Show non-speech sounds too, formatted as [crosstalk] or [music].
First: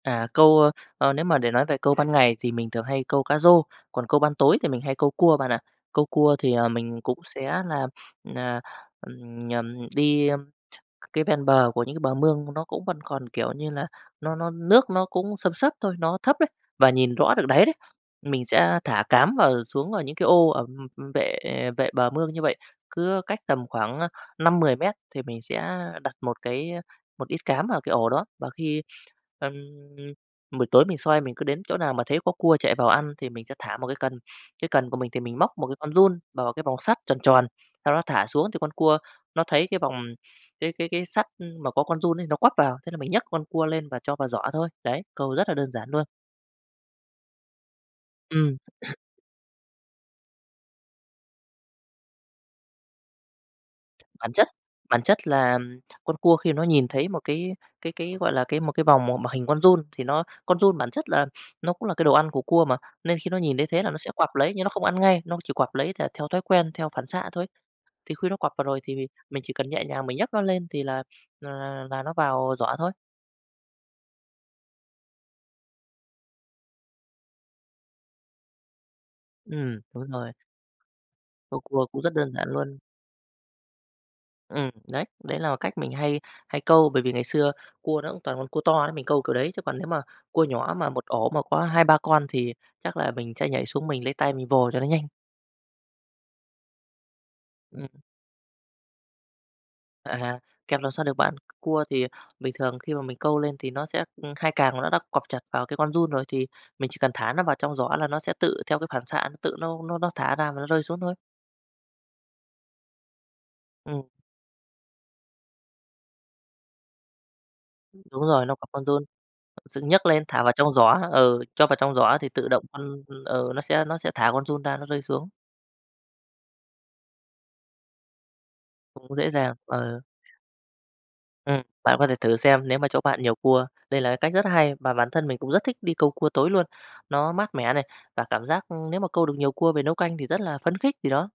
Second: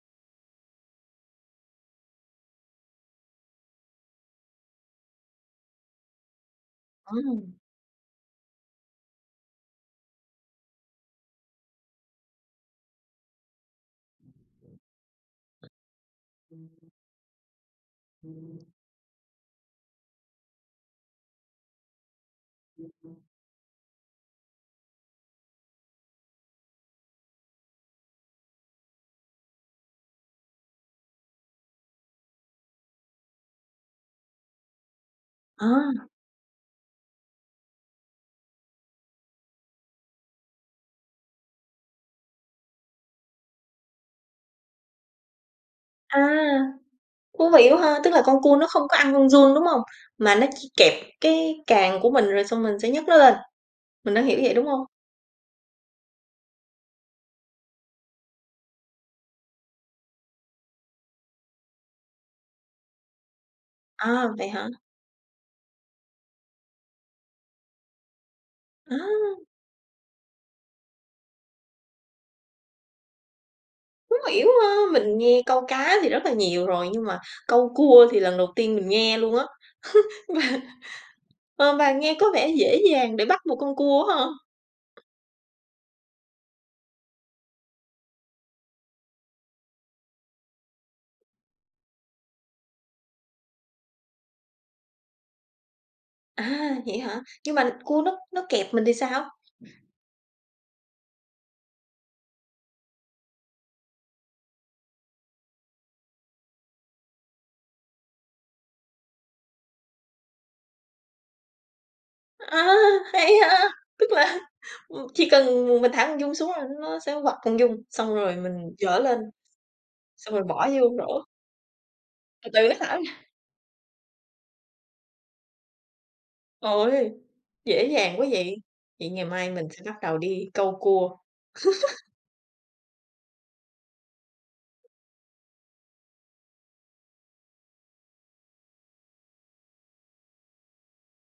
À, câu, ơ, ờ nếu mà để nói về câu ban ngày thì mình thường hay câu cá rô, còn câu ban tối thì mình hay câu cua bạn ạ. Câu cua thì, ờ, mình cũng sẽ Ừm. là, à, ờ, ùm, nhầm đi cái ven bờ của những cái bờ mương nó cũng vẫn còn, kiểu như là, nó nó nước nó cũng xâm xấp thôi, nó thấp đấy và nhìn rõ được đáy đấy, mình sẽ thả cám vào xuống vào những cái ô ở, ờm, ừm, vệ vệ bờ mương như vậy. Cứ cách tầm khoảng, ơ, 5-10 mét thì mình sẽ đặt một cái một ít cám vào cái ổ đó. Và khi, ơ, buổi tối mình soi mình cứ đến chỗ nào mà thấy có cua chạy vào ăn thì mình sẽ thả một cái cần, cái cần của mình thì mình móc Ờ. một cái con giun bào vào cái vòng sắt tròn tròn, sau đó thả xuống thì con cua nó thấy cái vòng cái cái cái sắt mà có con giun ấy nó quắp vào, thế là mình nhấc con cua lên và cho vào giỏ thôi. Đấy, câu rất là đơn giản luôn. À, thú vị quá ha, tức là con cua Ừm. nó không [clears throat] có ăn con giun, đúng hông? Mà nó chỉ kẹp cái càng của mình rồi xong mình sẽ nhấc nó lên, mình đã Bản hiểu chất vậy, đúng hông? bản chất là con cua khi nó nhìn thấy một cái cái cái, gọi là, cái một cái vòng m mà hình con giun thì nó con giun bản chất là nó cũng là cái đồ ăn của cua mà, nên khi nó nhìn thấy thế là nó sẽ À, quặp vậy lấy nhưng hả? nó không ăn ngay, nó chỉ quặp lấy th theo thói quen, theo phản xạ thôi. Thì khi nó quặp vào rồi thì Á! mình chỉ cần nhẹ nhàng mình nhấc nó lên thì là là là là nó vào giỏ thôi. Hông hiểu ha, mình nghe câu cá thì rất là nhiều rồi, nhưng mà câu cua thì lần đầu tiên mình nghe luôn á. Ừm, đúng [laughs] rồi. Và, Câu ờ, cua và cũng rất nghe có đơn vẻ giản luôn. dễ dàng để bắt một con cua á ha! Ừm, đấy, đấy là cách mình hay hay câu. Bởi vì ngày xưa cua nó cũng toàn con cua to đấy mình câu kiểu đấy, chứ còn nếu mà cua nhỏ mà một ổ mà có 2-3 con thì chắc là mình sẽ nhảy xuống mình lấy tay mình vồ cho nó nhanh. À, vậy hả? Nhưng mà Ừm. cua nó nó kẹp mình thì sao? À, kẹp làm sao được bạn. Cua thì bình thường khi mà mình câu lên thì nó sẽ ơ, hai càng nó đã quặp chặt vào cái con giun rồi thì mình chỉ cần thả nó vào trong giỏ là nó sẽ tự theo cái phản xạ nó, tự nó nó nó thả ra và nó rơi xuống thôi. A! Hay ha, Ừm. tức là, ờ, chỉ cần m mình thả con giun xuống là nó sẽ quặp con giun, xong Đúng rồi rồi, nó quặp mình con giở giun, lên, dựng nhấc lên xong rồi thả vào bỏ trong vô giỏ, rổ. ừ, cho vào trong giỏ thì tự Từ động từ cái thả ra. con con ừ, nó sẽ nó sẽ thả con giun ra nó rơi xuống. Ôi! Dễ dàng quá vậy! Vậy Cũng ngày dễ mai dàng, mình sẽ bắt ờ. đầu đi câu cua. Ừm, bạn [laughs] có thể thử xem nếu mà chỗ bạn nhiều cua. Đây là cái cách rất hay, mà bản thân mình cũng rất thích đi câu cua tối luôn, nó mát mẻ này, và cảm giác nếu mà câu được nhiều cua về nấu canh thì rất là phấn khích, thì đó.